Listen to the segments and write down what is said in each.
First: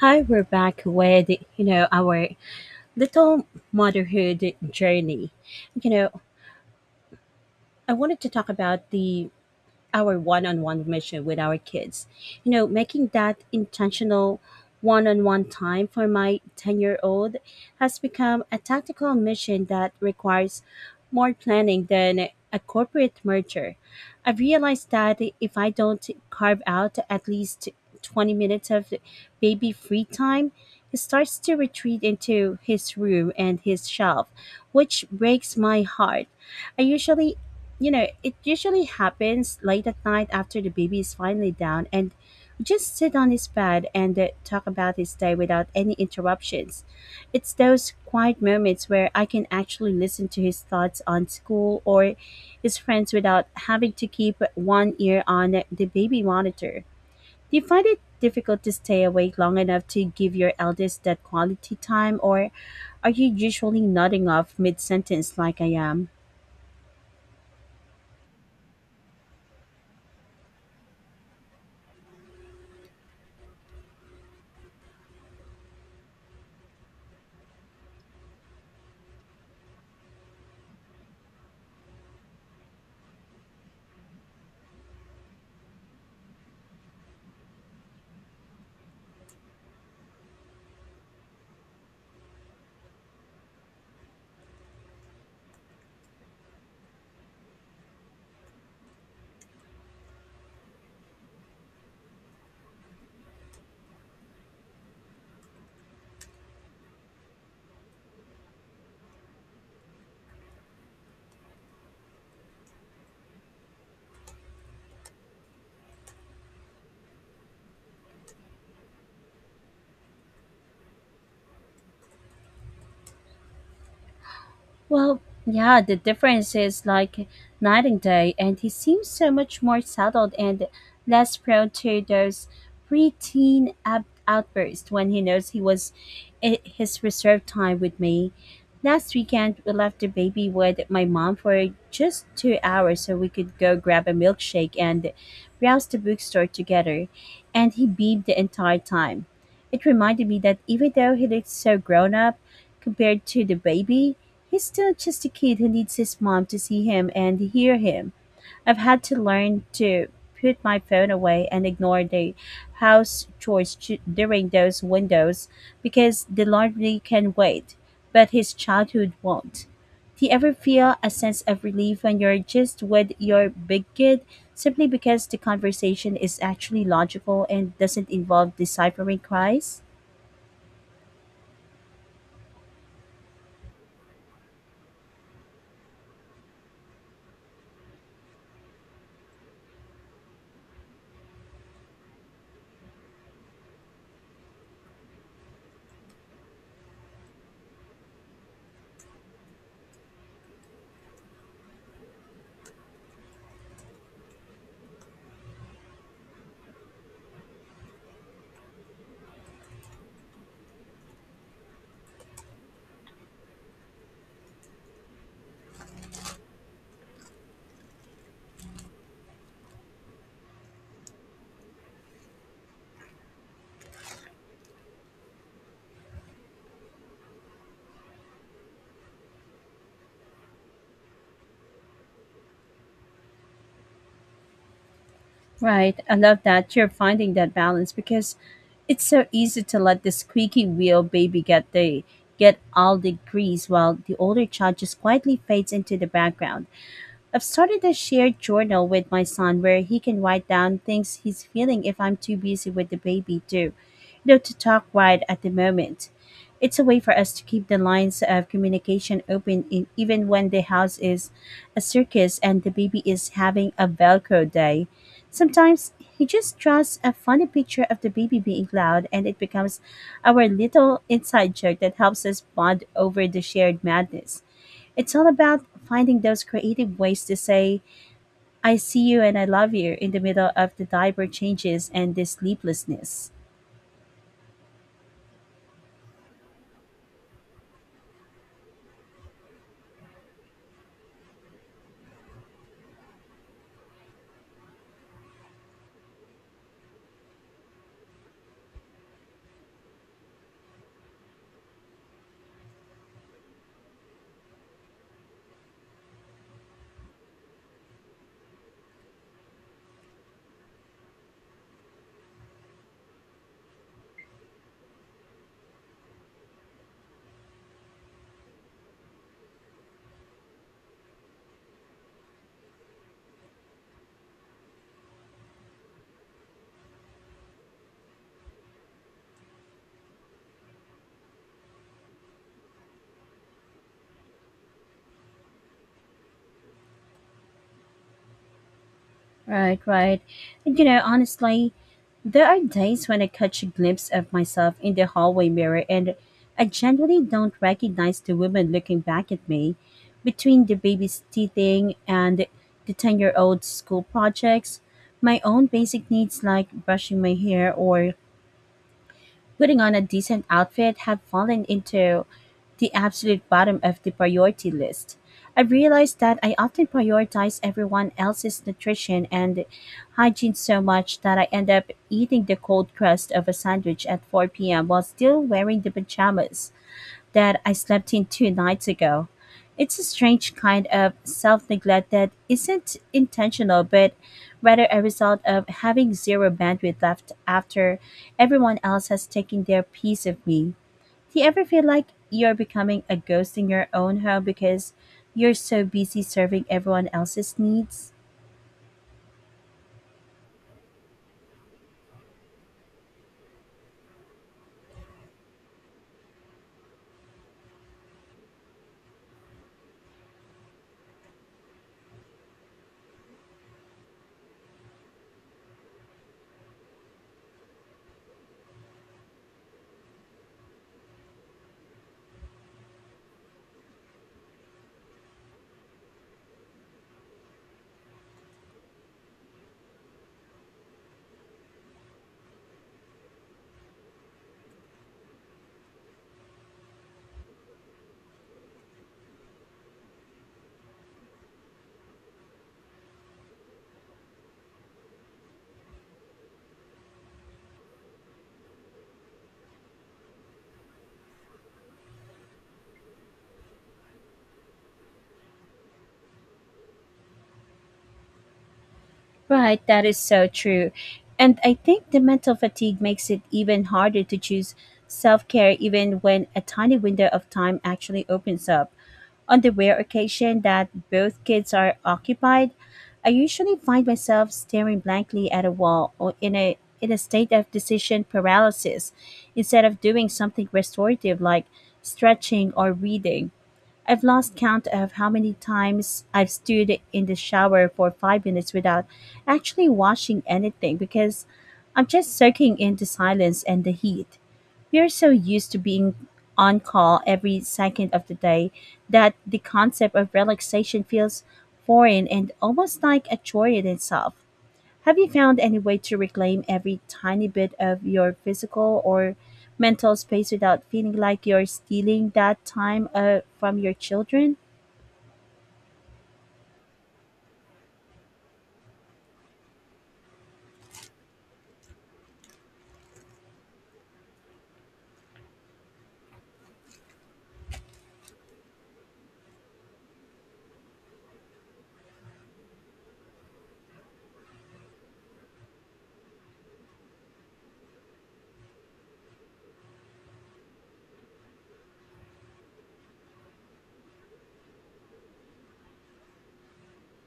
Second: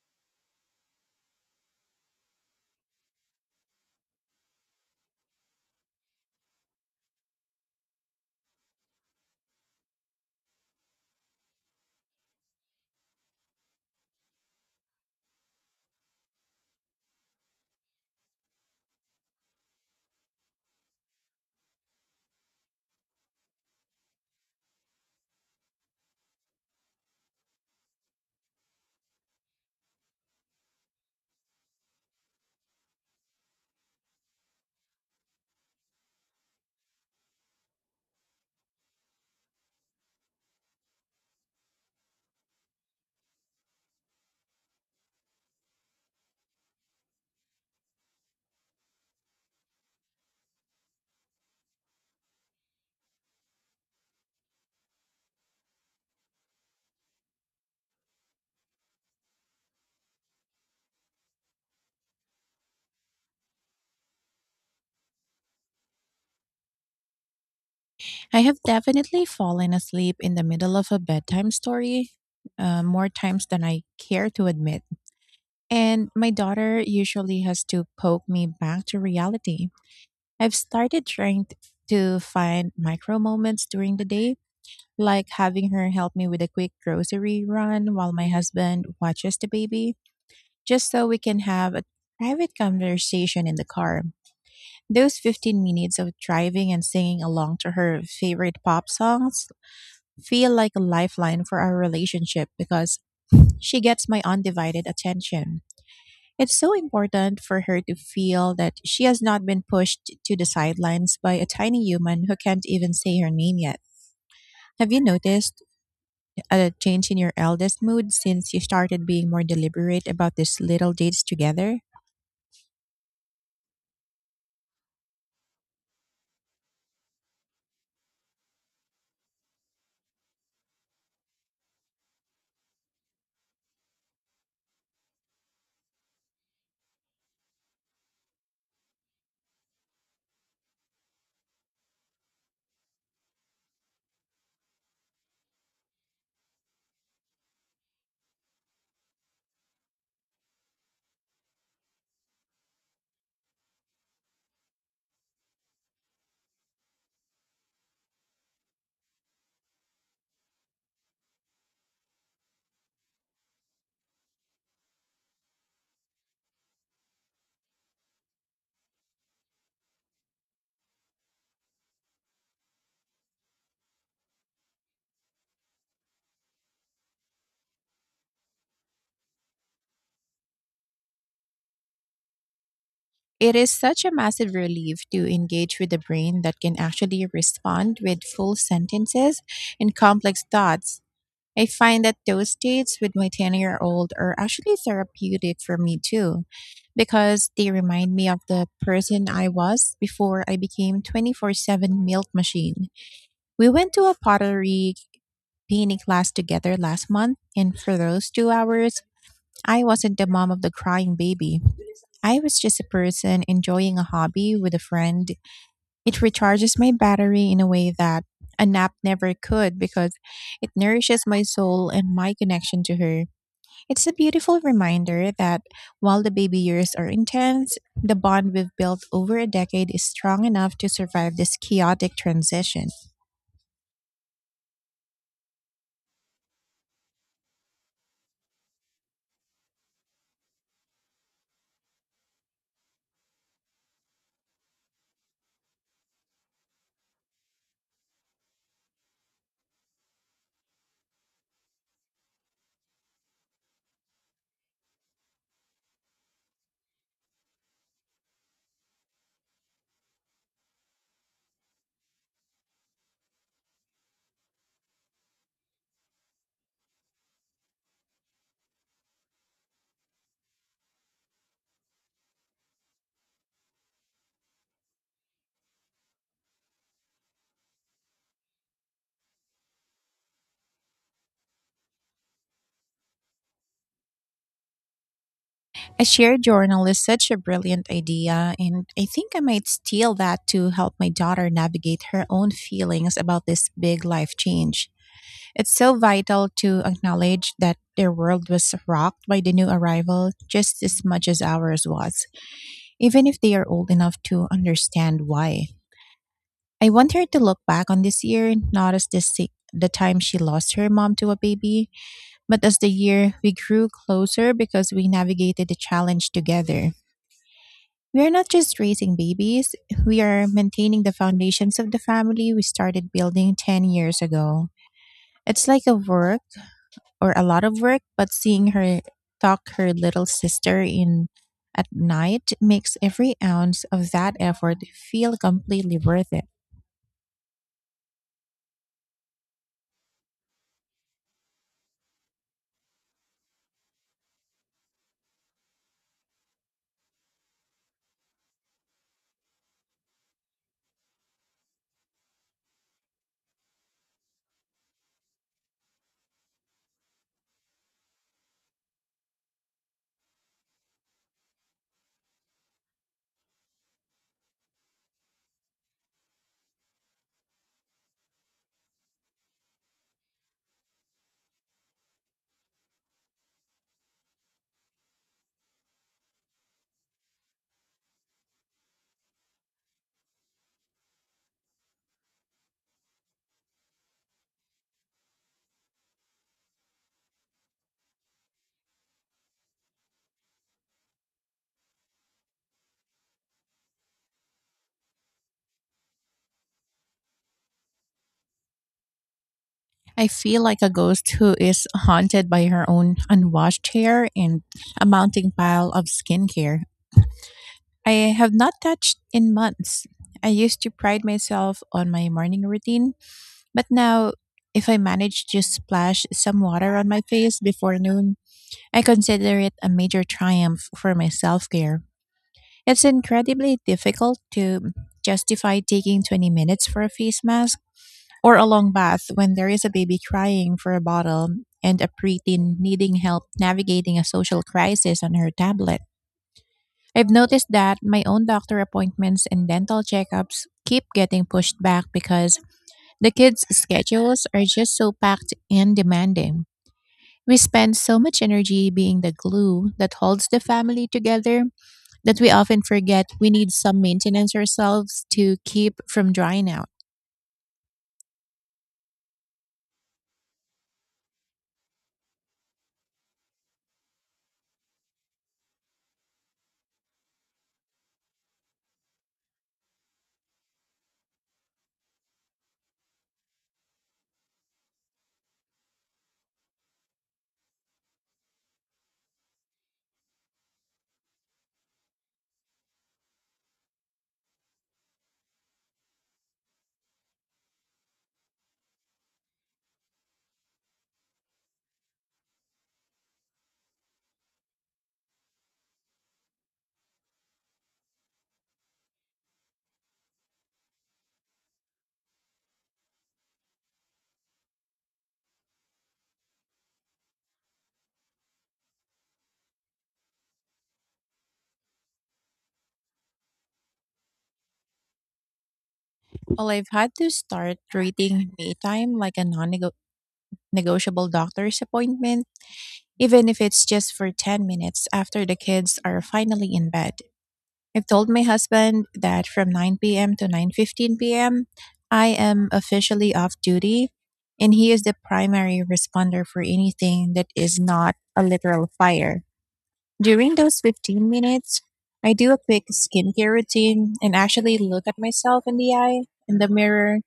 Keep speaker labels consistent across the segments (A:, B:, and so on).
A: Hi, we're back with our little motherhood journey. You know, I wanted to talk about the our one-on-one mission with our kids. Making that intentional one-on-one time for my 10-year-old has become a tactical mission that requires more planning than a corporate merger. I've realized that if I don't carve out at least 20 minutes of baby free time, he starts to retreat into his room and his shelf, which breaks my heart. I usually you know, it usually happens late at night after the baby is finally down, and we just sit on his bed and talk about his day without any interruptions. It's those quiet moments where I can actually listen to his thoughts on school or his friends without having to keep one ear on the baby monitor. Do you find it difficult to stay awake long enough to give your eldest that quality time, or are you usually nodding off mid sentence like I am?
B: I have definitely fallen asleep in the middle of a bedtime story, more times than I care to admit. And my daughter usually has to poke me back to reality. I've started trying to find micro moments during the day, like having her help me with a quick grocery run while my husband watches the baby, just so we can have a private conversation in the car. Those 15 minutes of driving and singing along to her favorite pop songs feel like a lifeline for our relationship, because she gets my undivided attention. It's so important for her to feel that she has not been pushed to the sidelines by a tiny human who can't even say her name yet. Have you noticed a change in your eldest mood since you started being more deliberate about these little dates together?
A: Well, yeah, the difference is like night and day, and he seems so much more settled and less prone to those outbursts when he knows he was I his reserved time with me. Last weekend, we left the baby with my mom for just 2 hours so we could go grab a milkshake and browse the bookstore together, and he beamed the entire time. It reminded me that even though he looked so grown up, compared to the baby, he's still just a kid who needs his mom to see him and hear him. I've had to learn to put my phone away and ignore the during those windows because the laundry can wait, but his childhood won't. Do you ever feel a sense of relief when you're just with your big kid simply because the conversation is actually logical and doesn't involve deciphering cries?
B: It is such a massive relief to engage with a brain that can actually respond with full sentences and complex thoughts. I find that those dates with my 10-year-old are actually therapeutic for me too, because they remind me of the person I was before I became 24/7 milk machine. We went to a pottery painting class together last month, and for those 2 hours, I wasn't the mom of the crying baby. I was just a person enjoying a hobby with a friend. It recharges my battery in a way that a nap never could, because it nourishes my soul and my connection to her. It's a beautiful reminder that while the baby years are intense, the bond we've built over a decade is strong enough to survive this chaotic transition.
A: Right. I love that you're finding that balance because it's so easy to let the squeaky wheel baby get all the grease while the older child just quietly fades into the background. I've started a shared journal with my son where he can write down things he's feeling if I'm too busy with the baby too, to talk right at the moment. It's a way for us to keep the lines of communication open in, even when the house is a circus and the baby is having a Velcro day. Sometimes he just draws a funny picture of the baby being loud and it becomes our little inside joke that helps us bond over the shared madness. It's all about finding those creative ways to say, I see you and I love you in the middle of the diaper changes and this sleeplessness.
B: A shared journal is such a brilliant idea, and I think I might steal that to help my daughter navigate her own feelings about this big life change. It's so vital to acknowledge that their world was rocked by the new arrival just as much as ours was, even if they are old enough to understand why. I want her to look back on this year not as the time she lost her mom to a baby, but as the year we grew closer because we navigated the challenge together. We are not just raising babies, we are maintaining the foundations of the family we started building 10 years ago. It's like a work, or a lot of work, but seeing her tuck her little sister in at night makes every ounce of that effort feel completely worth it.
A: Right, right. And honestly, there are days when I catch a glimpse of myself in the hallway mirror and I generally don't recognize the woman looking back at me between the baby's teething and the 10-year-old school projects, my own basic needs like brushing my hair or putting on a decent outfit have fallen into the absolute bottom of the priority list. I've realized that I often prioritize everyone else's nutrition and hygiene so much that I end up eating the cold crust of a sandwich at 4 p.m. while still wearing the pajamas that I slept in two nights ago. It's a strange kind of self neglect that isn't intentional, but rather a result of having zero bandwidth left after everyone else has taken their piece of me. Do you ever feel like you're becoming a ghost in your own home because you're so busy serving everyone else's needs?
B: I feel like a ghost who is haunted by her own unwashed hair and a mounting pile of skincare I have not touched in months. I used to pride myself on my morning routine, but now, if I manage to splash some water on my face before noon, I consider it a major triumph for my self care. It's incredibly difficult to justify taking 20 minutes for a face mask or a long bath when there is a baby crying for a bottle and a preteen needing help navigating a social crisis on her tablet. I've noticed that my own doctor appointments and dental checkups keep getting pushed back because the kids' schedules are just so packed and demanding. We spend so much energy being the glue that holds the family together that we often forget we need some maintenance ourselves to keep from drying out.
A: Right, that is so true. And I think the mental fatigue makes it even harder to choose self care, even when a tiny window of time actually opens up. On the rare occasion that both kids are occupied, I usually find myself staring blankly at a wall or in a state of decision paralysis instead of doing something restorative like stretching or reading. I've lost count of how many times I've stood in the shower for 5 minutes without actually washing anything because I'm just soaking in the silence and the heat. We are so used to being on call every second of the day that the concept of relaxation feels foreign and almost like a chore in itself. Have you found any way to reclaim every tiny bit of your physical or mental space without feeling like you're stealing that time from your children?
B: Well, I've had to start treating me time like a non negotiable doctor's appointment, even if it's just for 10 minutes after the kids are finally in bed. I've told my husband that from 9 p.m. to 9:15 p.m., I am officially off duty, and he is the primary responder for anything that is not a literal fire. During those 15 minutes, I do a quick skincare routine and actually look at myself in the eye in the mirror,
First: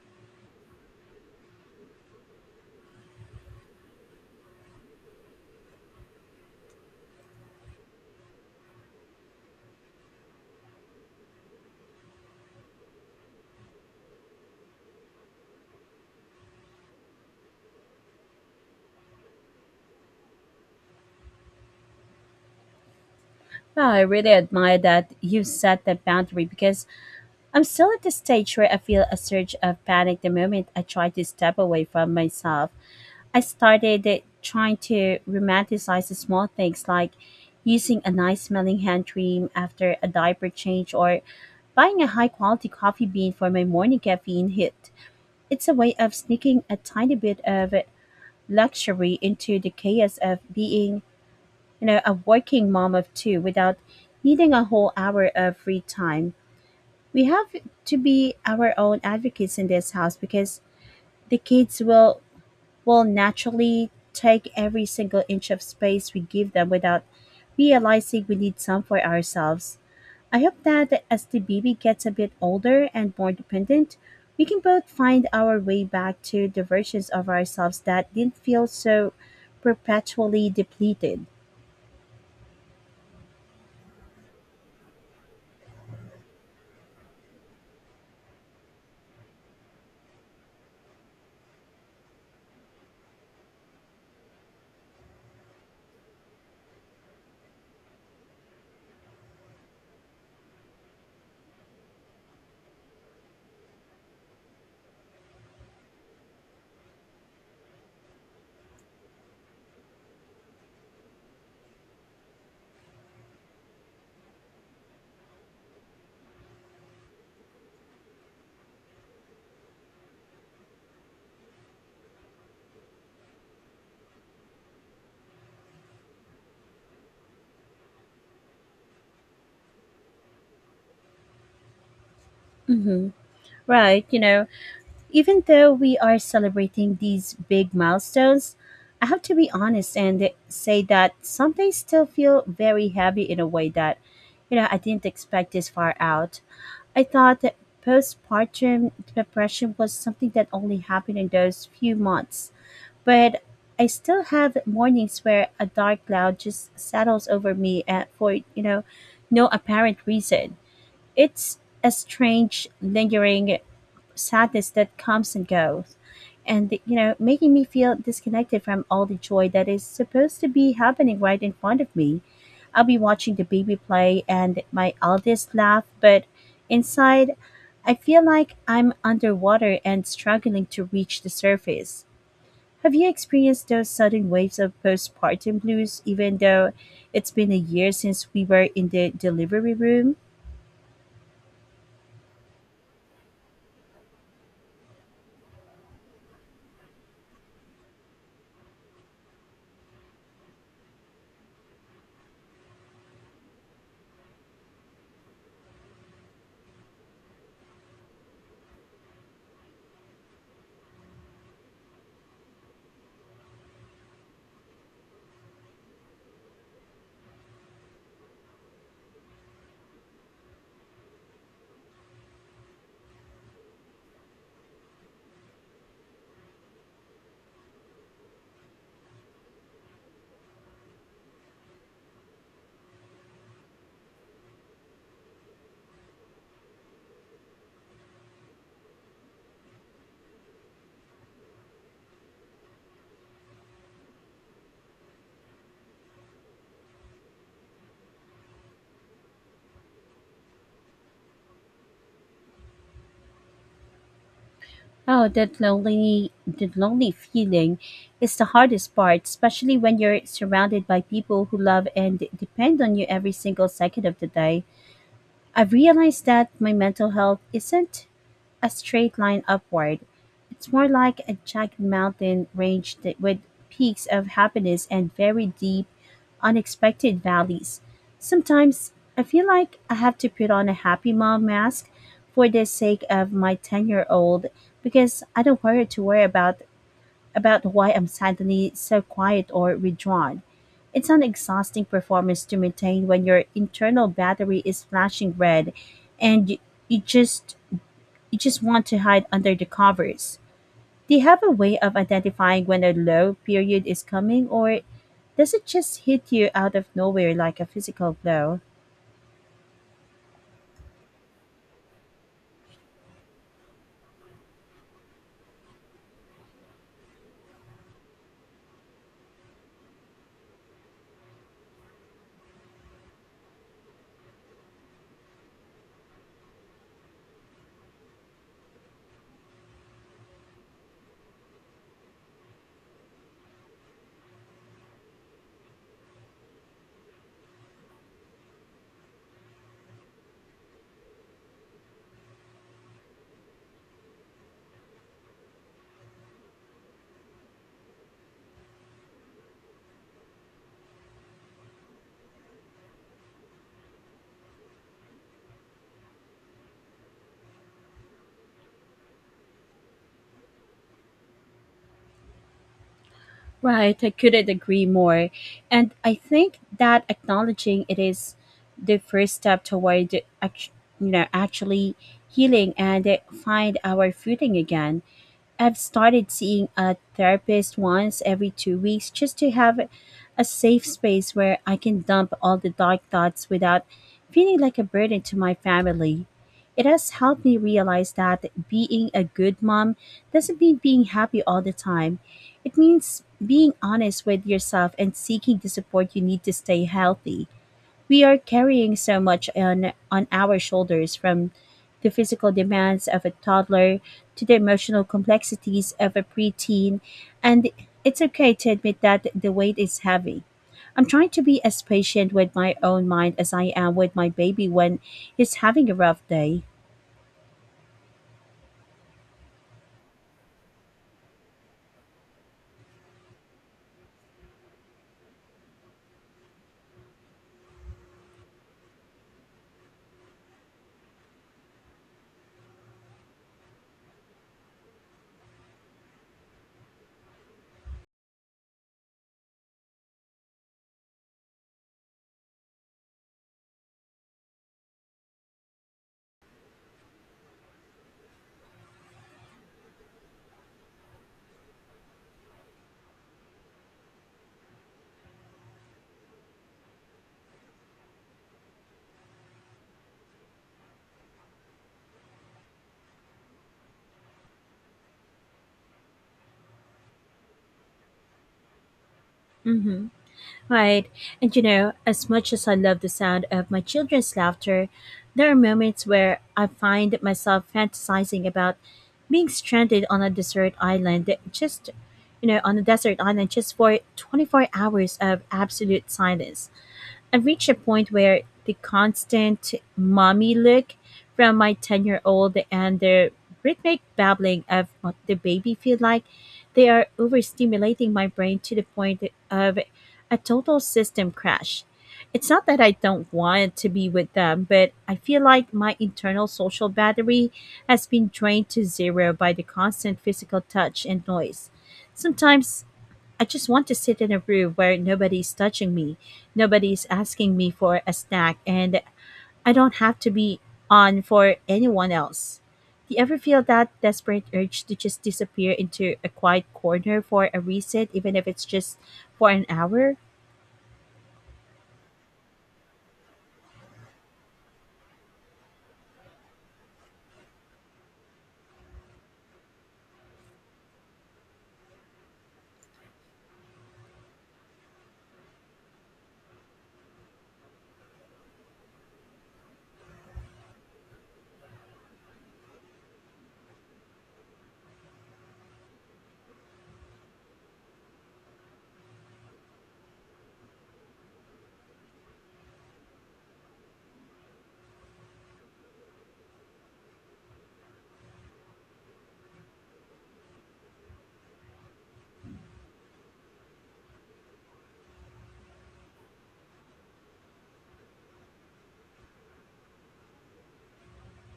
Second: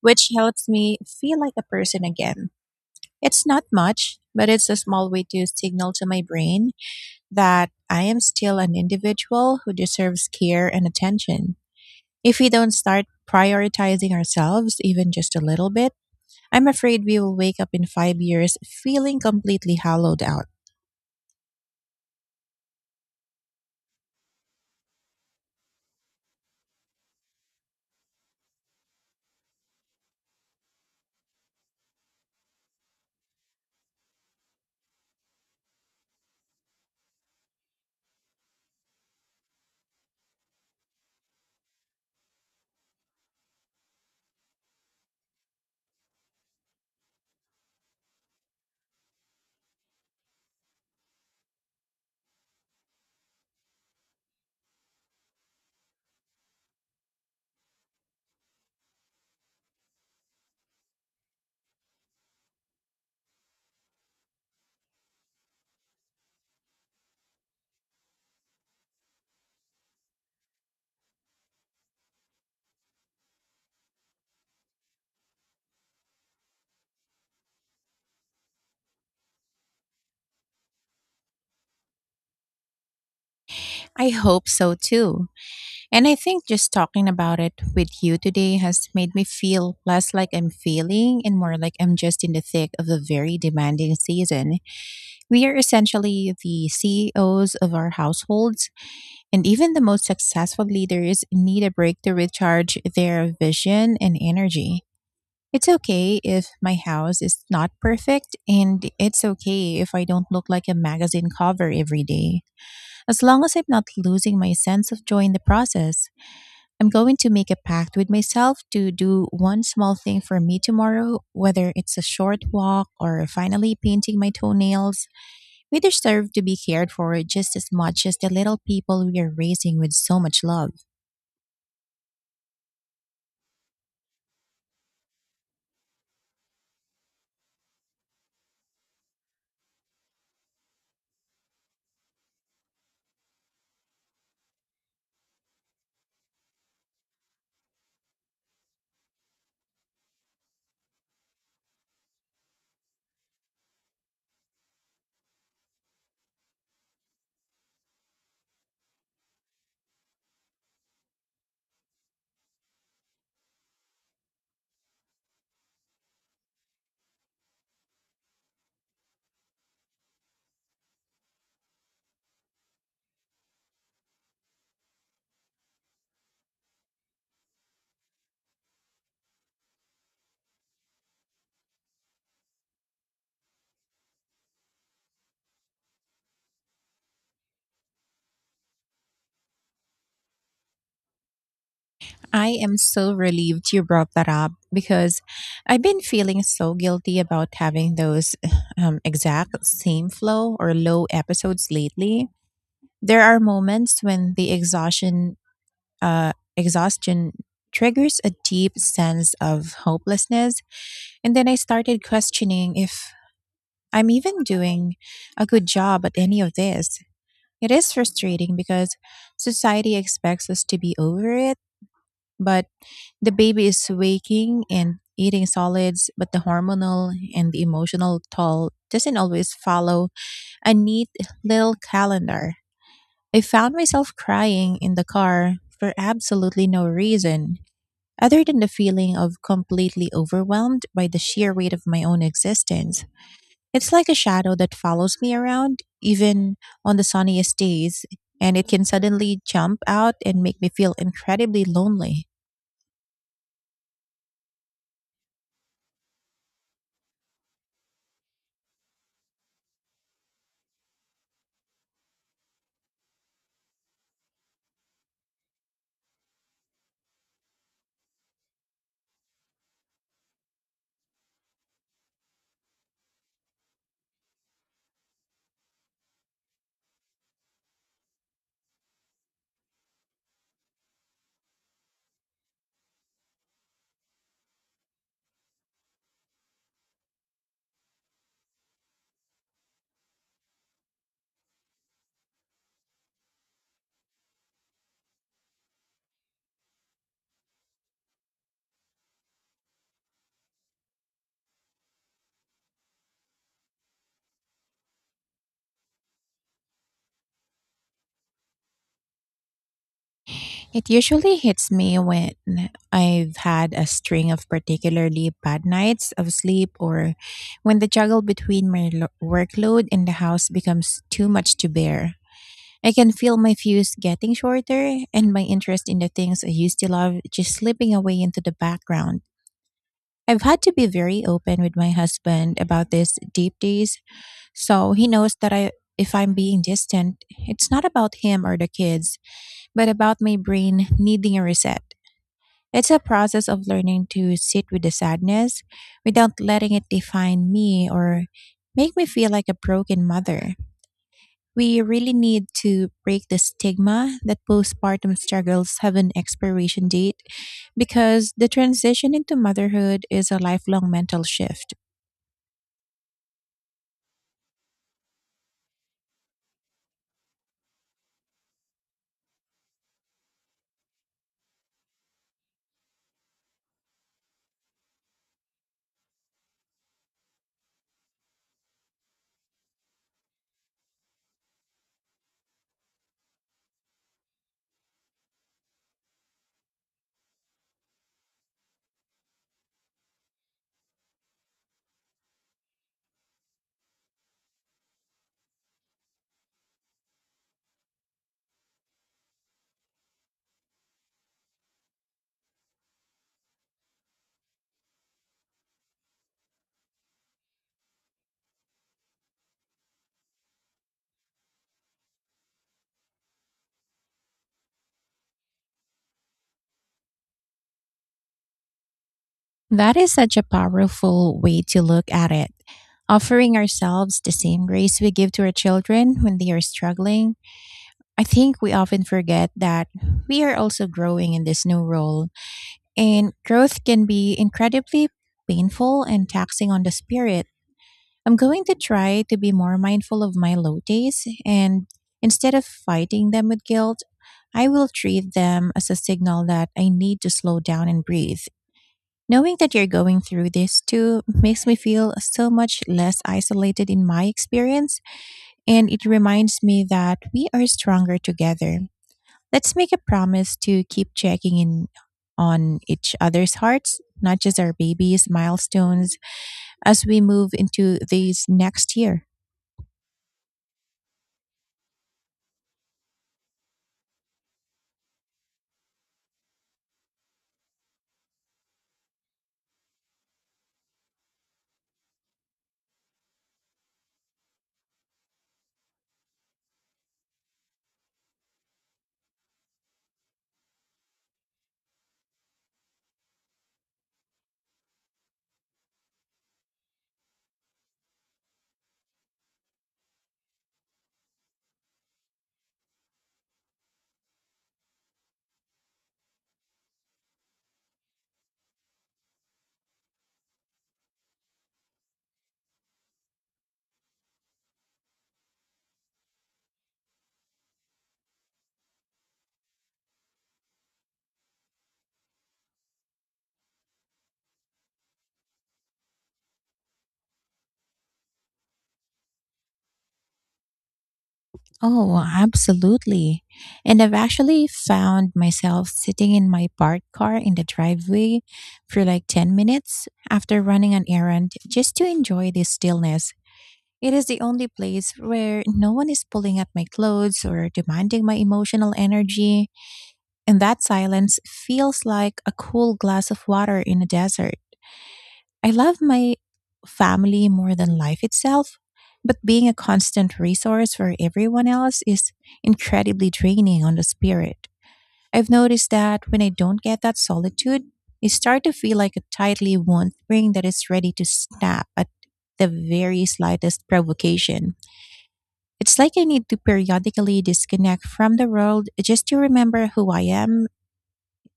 B: which helps me feel like a person again. It's not much, but it's a small way to signal to my brain that I am still an individual who deserves care and attention. If we don't start prioritizing ourselves, even just a little bit, I'm afraid we will wake up in 5 years feeling completely hollowed out.
A: Well, I really admire that you set that boundary because I'm still at the stage where I feel a surge of panic the moment I try to step away from myself. I started it trying to romanticize the small things like using a nice smelling hand cream after a diaper change or buying a high quality coffee bean for my morning caffeine hit. It's a way of sneaking a tiny bit of luxury into the chaos of being, a working mom of two without needing a whole hour of free time. We have to be our own advocates in this house because the kids will naturally take every single inch of space we give them without realizing we need some for ourselves. I hope that as the baby gets a bit older and more dependent, we can both find our way back to the versions of ourselves that didn't feel so perpetually depleted.
B: I hope so too. And I think just talking about it with you today has made me feel less like I'm failing and more like I'm just in the thick of a very demanding season. We are essentially the CEOs of our households, and even the most successful leaders need a break to recharge their vision and energy. It's okay if my house is not perfect, and it's okay if I don't look like a magazine cover every day, as long as I'm not losing my sense of joy in the process. I'm going to make a pact with myself to do one small thing for me tomorrow, whether it's a short walk or finally painting my toenails. We deserve to be cared for just as much as the little people we are raising with so much love.
A: hmm Right, you know, even though we are celebrating these big milestones, I have to be honest and say that some days still feel very heavy in a way that, I didn't expect this far out. I thought that postpartum depression was something that only happened in those few months, but I still have mornings where a dark cloud just settles over me and for, no apparent reason. It's a strange, lingering sadness that comes and goes and making me feel disconnected from all the joy that is supposed to be happening right in front of me. I'll be watching the baby play and my eldest laugh, but inside I feel like I'm underwater and struggling to reach the surface. Have you experienced those sudden waves of postpartum blues even though it's been a year since we were in the delivery room?
B: I am so relieved you brought that up, because I've been feeling so guilty about having those exact same flow or low episodes lately. There are moments when the exhaustion triggers a deep sense of hopelessness. And then I started questioning if I'm even doing a good job at any of this. It is frustrating because society expects us to be over it, but the baby is waking and eating solids, but the hormonal and the emotional toll doesn't always follow a neat little calendar. I found myself crying in the car for absolutely no reason other than the feeling of completely overwhelmed by the sheer weight of my own existence. It's like a shadow that follows me around, even on the sunniest days, and it can suddenly jump out and make me feel incredibly lonely.
A: Oh, that lonely feeling is the hardest part, especially when you're surrounded by people who love and depend on you every single second of the day. I've realized that my mental health isn't a straight line upward. It's more like a jagged mountain range that, with peaks of happiness and very deep, unexpected valleys. Sometimes I feel like I have to put on a happy mom mask for the sake of my 10-year-old because I don't worry to worry about why I'm suddenly so quiet or withdrawn. It's an exhausting performance to maintain when your internal battery is flashing red and you just you just want to hide under the covers. Do you have a way of identifying when a low period is coming, or does it just hit you out of nowhere like a physical blow?
B: It usually hits me when I've had a string of particularly bad nights of sleep, or when the juggle between my workload and the house becomes too much to bear. I can feel my fuse getting shorter and my interest in the things I used to love just slipping away into the background. I've had to be very open with my husband about these deep days, so he knows that I if I'm being distant, it's not about him or the kids, but about my brain needing a reset. It's a process of learning to sit with the sadness without letting it define me or make me feel like a broken mother. We really need to break the stigma that postpartum struggles have an expiration date, because the transition into motherhood is a lifelong mental shift.
A: Right, I couldn't agree more. And I think that acknowledging it is the first step toward act- actually healing and find our footing again. I've started seeing a therapist once every 2 weeks just to have a safe space where I can dump all the dark thoughts without feeling like a burden to my family. It has helped me realize that being a good mom doesn't mean being happy all the time. It means being honest with yourself and seeking the support you need to stay healthy. We are carrying so much on our shoulders from the physical demands of a toddler to the emotional complexities of a preteen, and it's okay to admit that the weight is heavy. I'm trying to be as patient with my own mind as I am with my baby when he's having a rough day.
B: That is such a powerful way to look at it. Offering ourselves the same grace we give to our children when they are struggling, I think we often forget that we are also growing in this new role, and growth can be incredibly painful and taxing on the spirit. I'm going to try to be more mindful of my low days, and instead of fighting them with guilt, I will treat them as a signal that I need to slow down and breathe. Knowing that you're going through this too makes me feel so much less isolated in my experience, and it reminds me that we are stronger together. Let's make a promise to keep checking in on each other's hearts, not just our babies' milestones, as we move into these next year.
A: Right. And as much as I love the sound of my children's laughter, there are moments where I find myself fantasizing about being stranded on a desert island just you know, on a desert island just for 24 hours of absolute silence. I've reached a point where the constant mommy look from my 10-year-old and the rhythmic babbling of what the baby feel like they are overstimulating my brain to the point of a total system crash. It's not that I don't want to be with them, but I feel like my internal social battery has been drained to zero by the constant physical touch and noise. Sometimes I just want to sit in a room where nobody's touching me, nobody's asking me for a snack, and I don't have to be on for anyone else. Do you ever feel that desperate urge to just disappear into a quiet corner for a reset, even if it's just for an hour?
B: Oh, well, absolutely. And I've actually found myself sitting in my parked car in the driveway for like 10 minutes after running an errand, just to enjoy the stillness. It is the only place where no one is pulling at my clothes or demanding my emotional energy, and that silence feels like a cool glass of water in a desert. I love my family more than life itself, but being a constant resource for everyone else is incredibly draining on the spirit. I've noticed that when I don't get that solitude, I start to feel like a tightly wound spring that is ready to snap at the very slightest provocation. It's like I need to periodically disconnect from the world just to remember who I am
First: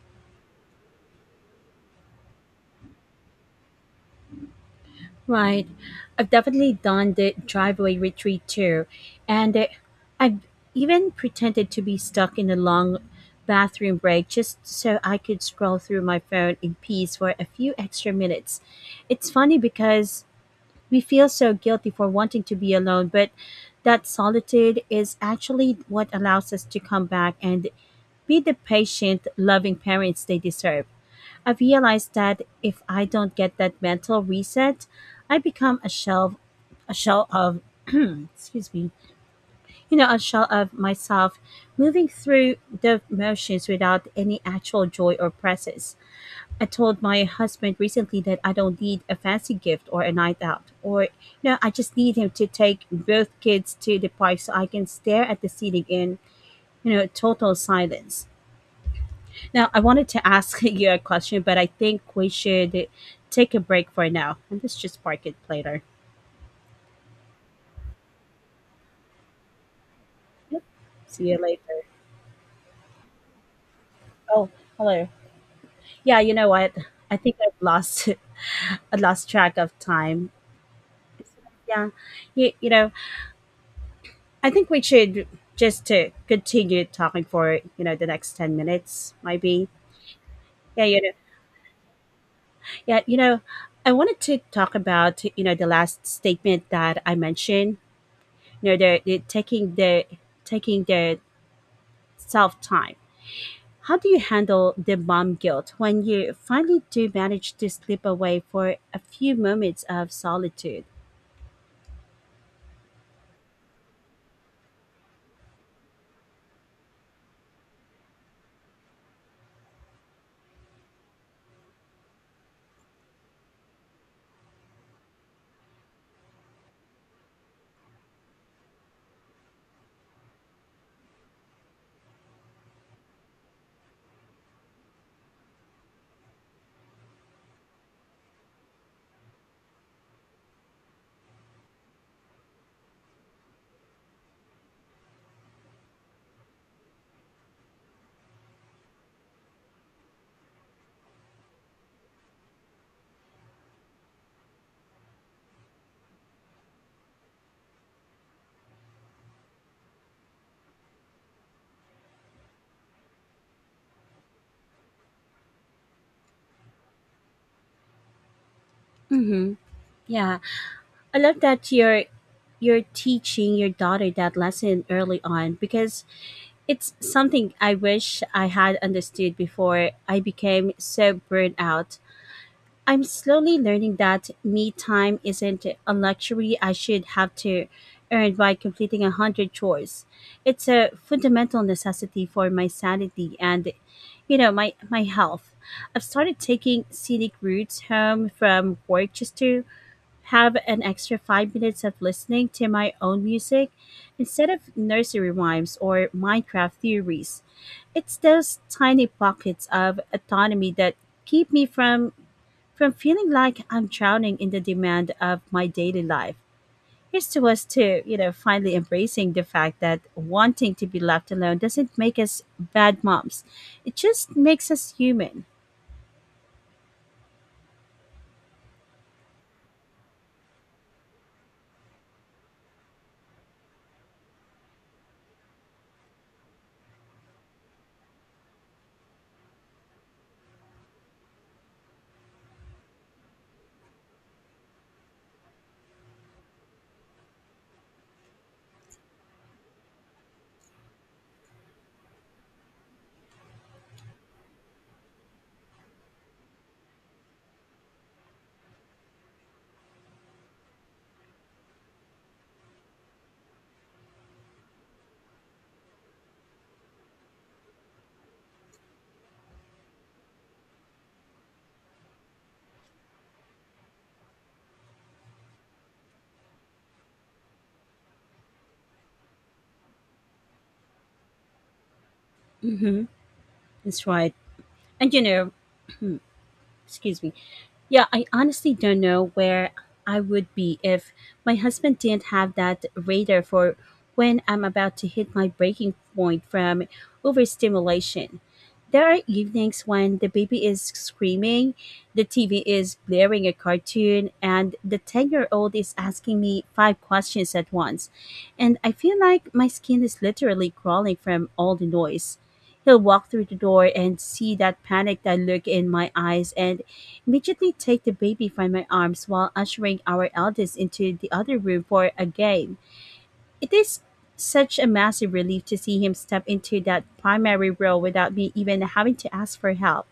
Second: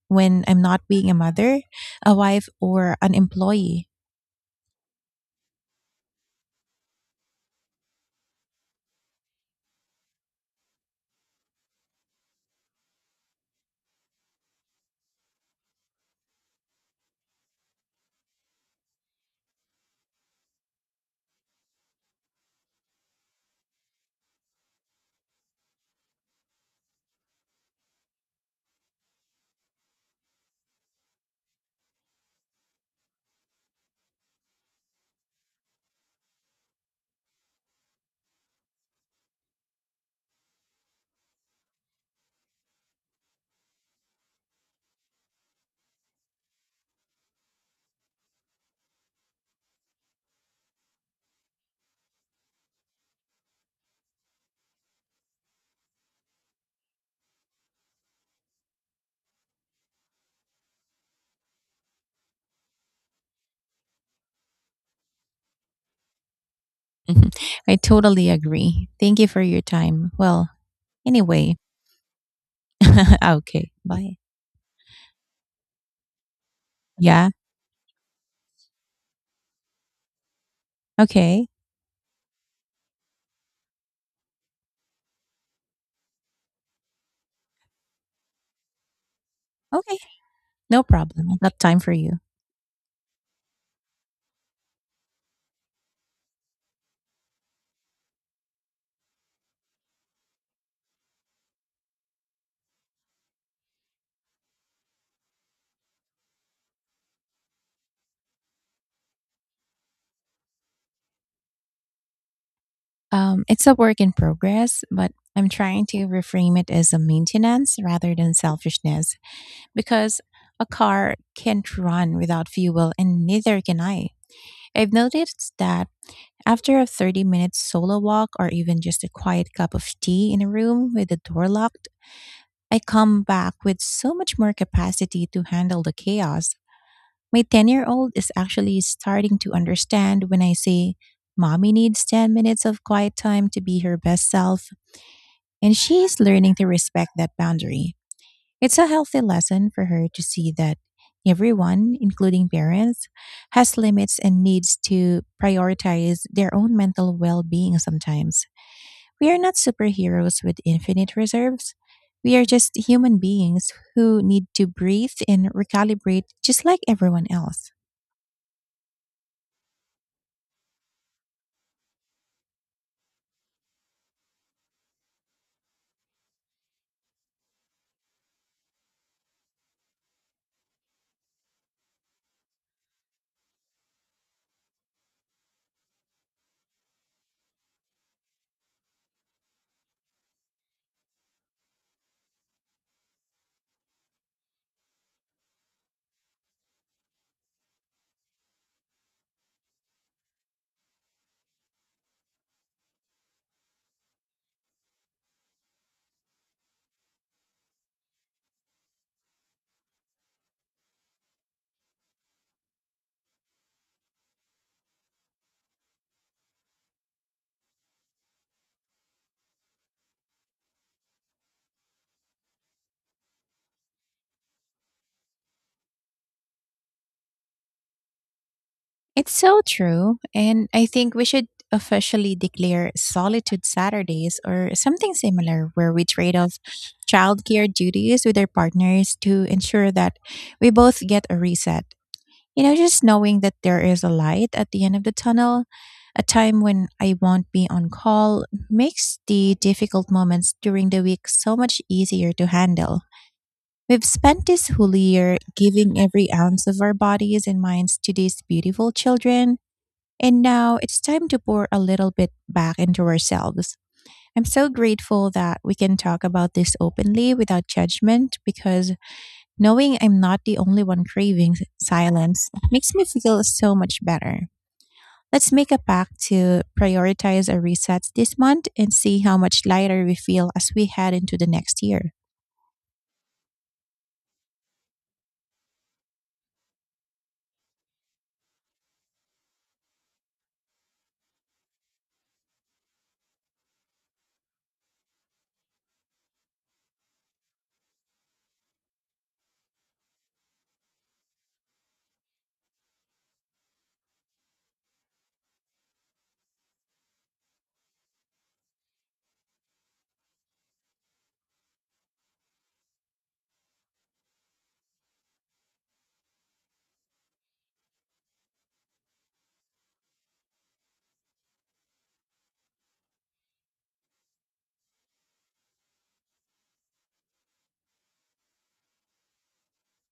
B: when I'm not being a mother, a wife, or an employee.
A: Right. I've definitely done the driveway retreat too. And I've even pretended to be stuck in a long bathroom break just so I could scroll through my phone in peace for a few extra minutes. It's funny because we feel so guilty for wanting to be alone, but that solitude is actually what allows us to come back and be the patient, loving parents they deserve. I've realized that if I don't get that mental reset, I become a shell of excuse me, a shell of myself moving through the motions without any actual joy or presence. I told my husband recently that I don't need a fancy gift or a night out, I just need him to take both kids to the park so I can stare at the ceiling in total silence. Now, I wanted to ask you a question, but I think we should take a break for now, and let's just park it later.
B: Mhm. I totally agree. Thank you for your time. Well,
A: See you
B: anyway.
A: later.
B: Okay, bye.
A: Oh, hello. Yeah, you know what? I
B: Yeah,
A: think I've lost I lost track of time.
B: okay,
A: Yeah. You, you know, I think we should just to continue talking for, the next 10 minutes maybe.
B: okay, no
A: Yeah, you know.
B: problem. I got time for you.
A: Yeah, you know, I wanted to talk about, the last statement that I mentioned, the taking the self time. How do you handle the mom guilt when you finally do manage to slip away for a few moments of solitude?
B: It's a work in progress, but I'm trying to reframe it as a maintenance rather than selfishness, because a car can't run without fuel, and neither can I. I've noticed that after a 30-minute solo walk, or even just a quiet cup of tea in a room with the door locked, I come back with so much more capacity to handle the chaos. My 10-year-old is actually starting to understand when I say, "Mommy needs 10 minutes of quiet time to be her best self," and she's learning to respect that boundary. It's a healthy lesson for her to see that everyone, including parents, has limits and needs to prioritize their own mental well being sometimes. We are not superheroes with infinite reserves. We are just human beings who need to breathe and recalibrate just like everyone else.
A: Mm-hmm. Yeah, I love that you're teaching your daughter that lesson early on, because it's something I wish I had understood before I became so burnt out. I'm slowly learning that me time isn't a luxury I should have to earn by completing a hundred chores. It's a fundamental necessity for my sanity and, my health. I've started taking scenic routes home from work just to have an extra 5 minutes of listening to my own music instead of nursery rhymes or Minecraft theories. It's those tiny pockets of autonomy that keep me from feeling like I'm drowning in the demand of my daily life. Here's to us to, finally embracing the fact that wanting to be left alone doesn't make us bad moms. It just makes us human.
B: It's so true, and I think we should officially declare Solitude Saturdays or something similar, where we trade off childcare duties with our partners to ensure that we both get a reset. You know, just knowing that there is a light at the end of the tunnel, a time when I won't be on call, makes the difficult moments during the week so much easier to handle. We've spent this whole year giving every ounce of our bodies and minds to these beautiful children, and now it's time to pour a little bit back into ourselves. I'm so grateful that we can talk about this openly without judgment, because knowing I'm not the only one craving silence makes me feel so much better. Let's make a pact to prioritize our resets this month and see how much lighter we feel as we head into the next year.
A: Mm-hmm. That's right. And you know, excuse me. Yeah, I honestly don't know where I would be if my husband didn't have that radar for when I'm about to hit my breaking point from overstimulation. There are evenings when the baby is screaming, the TV is blaring a cartoon, and the 10-year-old is asking me five questions at once. And I feel like my skin is literally crawling from all the noise. He'll walk through the door and see that panicked look in my eyes and midgetly take the baby from my arms while ushering our eldest into the other room for a game. It is such a massive relief to see him step into that primary role without me even having to ask for help.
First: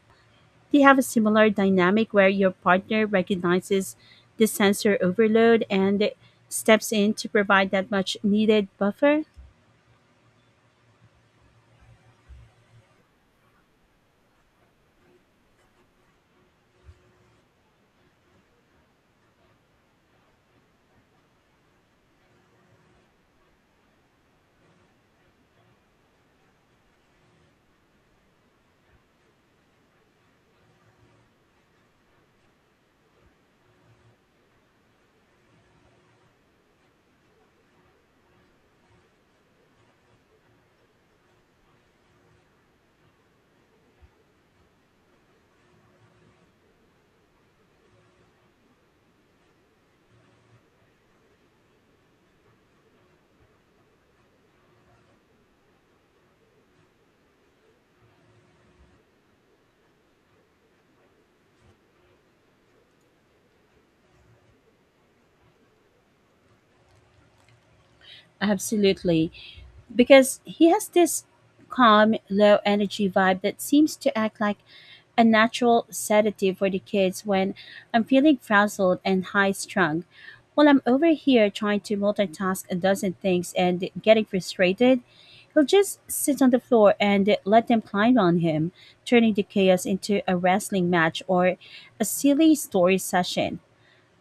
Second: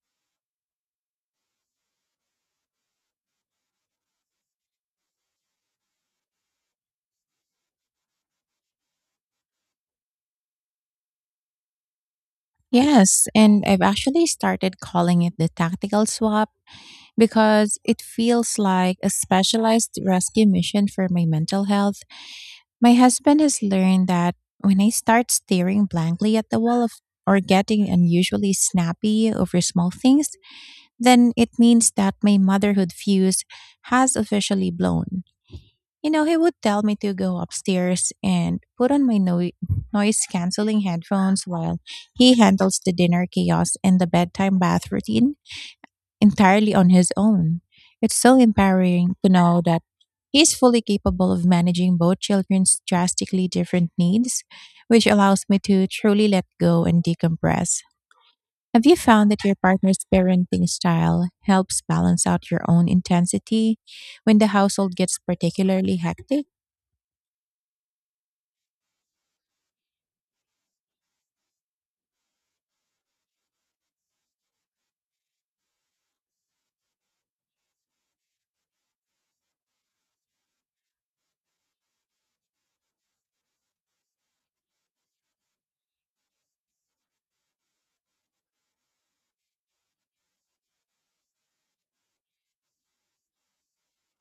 A: Do you have a similar dynamic where your partner recognizes the sensor overload and steps in to provide that much needed buffer?
B: Yes, and I've actually started calling it the tactical swap, because it feels like a specialized rescue mission for my mental health. My husband has learned that when I start staring blankly at the wall of or getting unusually snappy over small things, then it means that my motherhood fuse has officially blown. You know, he would tell me to go upstairs and put on my noise canceling headphones while he handles the dinner chaos and the bedtime bath routine entirely on his own. It's so empowering to know that he's fully capable of managing both children's drastically different needs, which allows me to truly let go and decompress. Have you found that your partner's parenting style helps balance out your own intensity when the household gets particularly hectic?
A: Absolutely, because he has this calm, low energy vibe that seems to act like a natural sedative for the kids when I'm feeling frazzled and high strung. While I'm over here trying to multitask a dozen things and getting frustrated, he'll just sit on the floor and let them climb on him, turning the chaos into a wrestling match or a silly story session.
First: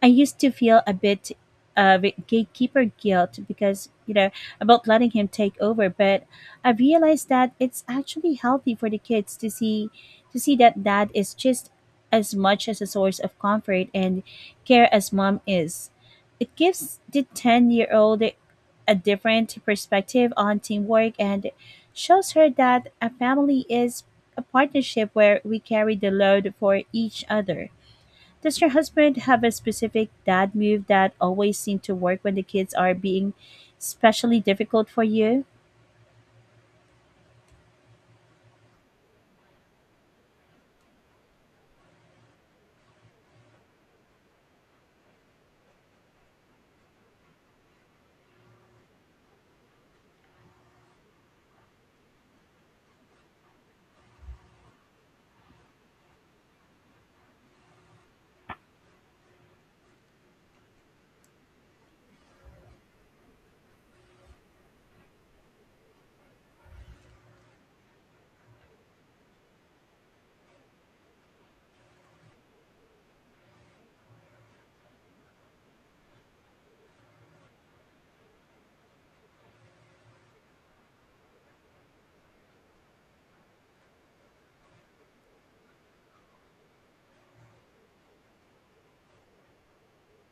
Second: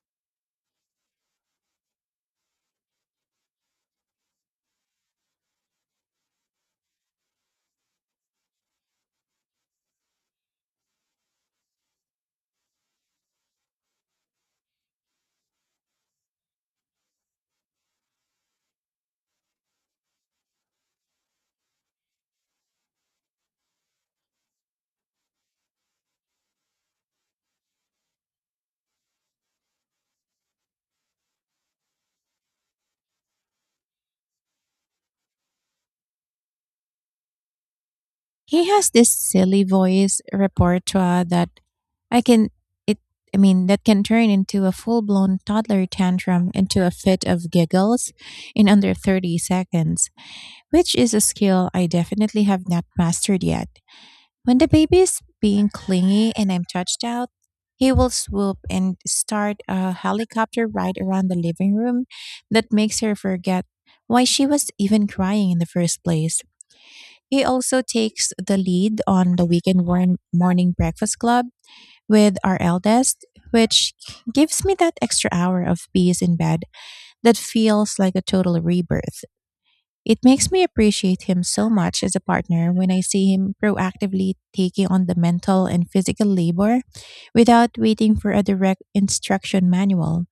A: I used to feel a bit of gatekeeper guilt because, about letting him take over, but I realized that it's actually healthy for the kids to see that dad is just as much as a source of comfort and care as mom is. It gives the 10-year-old a different perspective on teamwork and shows her that a family is a partnership where we carry the load for each other. Does your husband have a specific dad move that always seems to work when the kids are being especially difficult for you?
B: He has this silly voice repertoire that I can it I mean, that can turn into a full-blown toddler tantrum into a fit of giggles in under 30 seconds, which is a skill I definitely have not mastered yet. When the baby is being clingy and I'm touched out, he will swoop and start a helicopter ride around the living room that makes her forget why she was even crying in the first place. He also takes the lead on the weekend morning breakfast club with our eldest, which gives me that extra hour of peace in bed that feels like a total rebirth. It makes me appreciate him so much as a partner when I see him proactively taking on the mental and physical labor without waiting for a direct instruction manual.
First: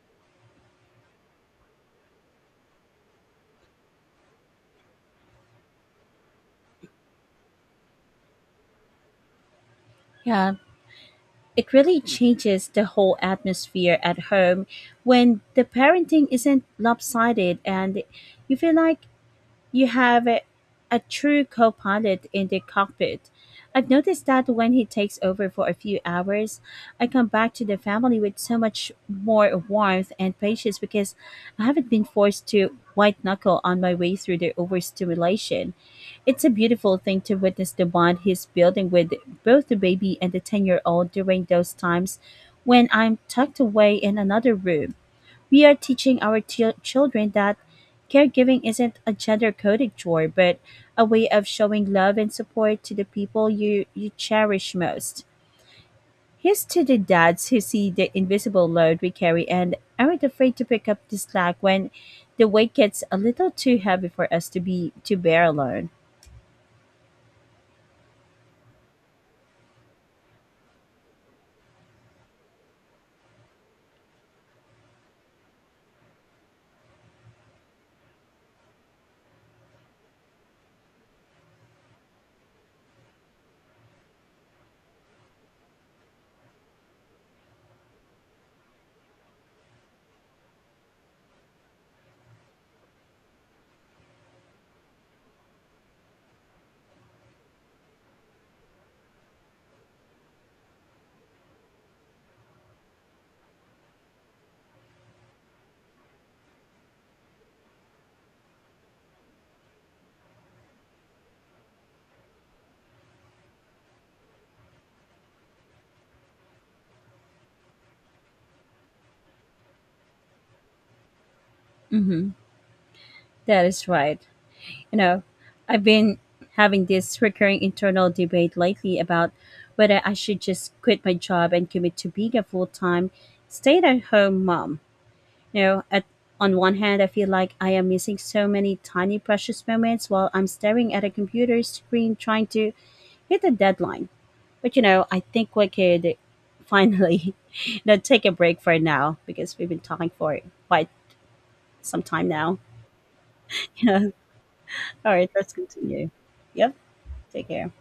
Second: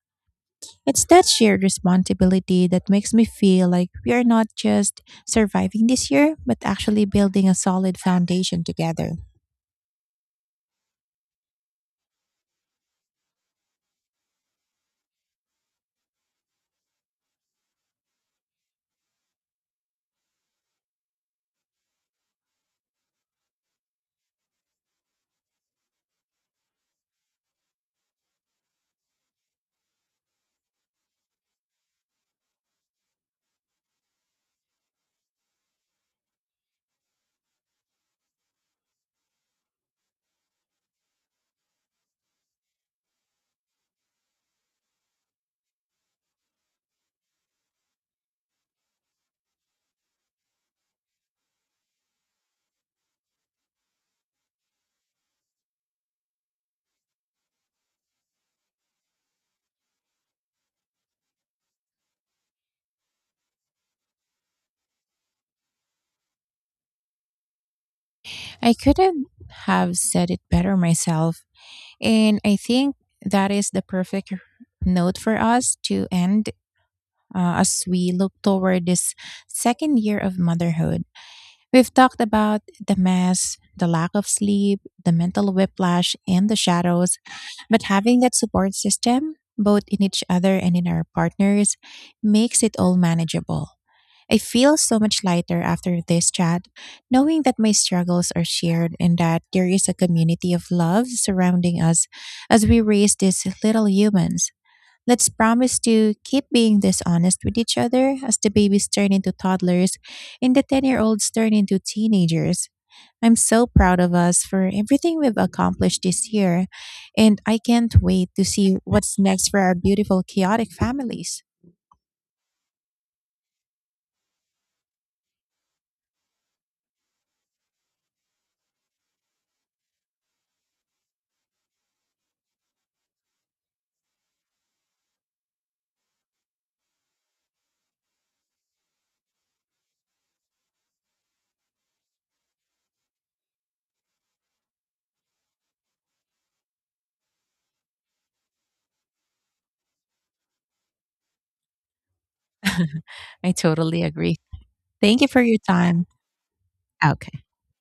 B: It's that shared responsibility that makes me feel like we are not just surviving this year, but actually building a solid foundation together.
A: Yeah, it really changes the whole atmosphere at home when the parenting isn't lopsided and you feel like you have a true co pilot in the cockpit. I've noticed that when he takes over for a few hours, I come back to the family with so much more warmth and patience because I haven't been forced to white knuckle on my way through the overstimulation. It's a beautiful thing to witness the bond he's building with both the baby and the 10-year-old during those times when I'm tucked away in another room. We are teaching our children that caregiving isn't a gender coded chore, but a way of showing love and support to the people you cherish most. Here's to the dads who see the invisible load we carry and aren't afraid to pick up the slack when the weight gets a little too heavy for us to bear alone.
B: I couldn't have said it better myself, and I think that is the perfect note for us to end, as we look toward this second year of motherhood. We've talked about the mess, the lack of sleep, the mental whiplash, and the shadows, but having that support system, both in each other and in our partners, makes it all manageable. I feel so much lighter after this chat, knowing that my struggles are shared and that there is a community of love surrounding us as we raise these little humans. Let's promise to keep being this honest with each other as the babies turn into toddlers and the 10-year-olds turn into teenagers. I'm so proud of us for everything we've accomplished this year, and I can't wait to see what's next for our beautiful, chaotic families.
A: Mm-hmm. That is right. You know, I've been having this recurring internal debate lately about whether I should just quit my job and commit to being a full time stay at home mom. You know, on one hand, I feel like I am missing so many tiny precious moments while I'm staring at a computer screen trying to hit a deadline. But you know, I think we could finally take a break for now because we've been talking for quite some time now.
B: I
A: You
B: totally
A: know,
B: agree.
A: all
B: Thank you
A: right,
B: for
A: let's
B: your time.
A: continue. Yep,
B: Okay.
A: take care.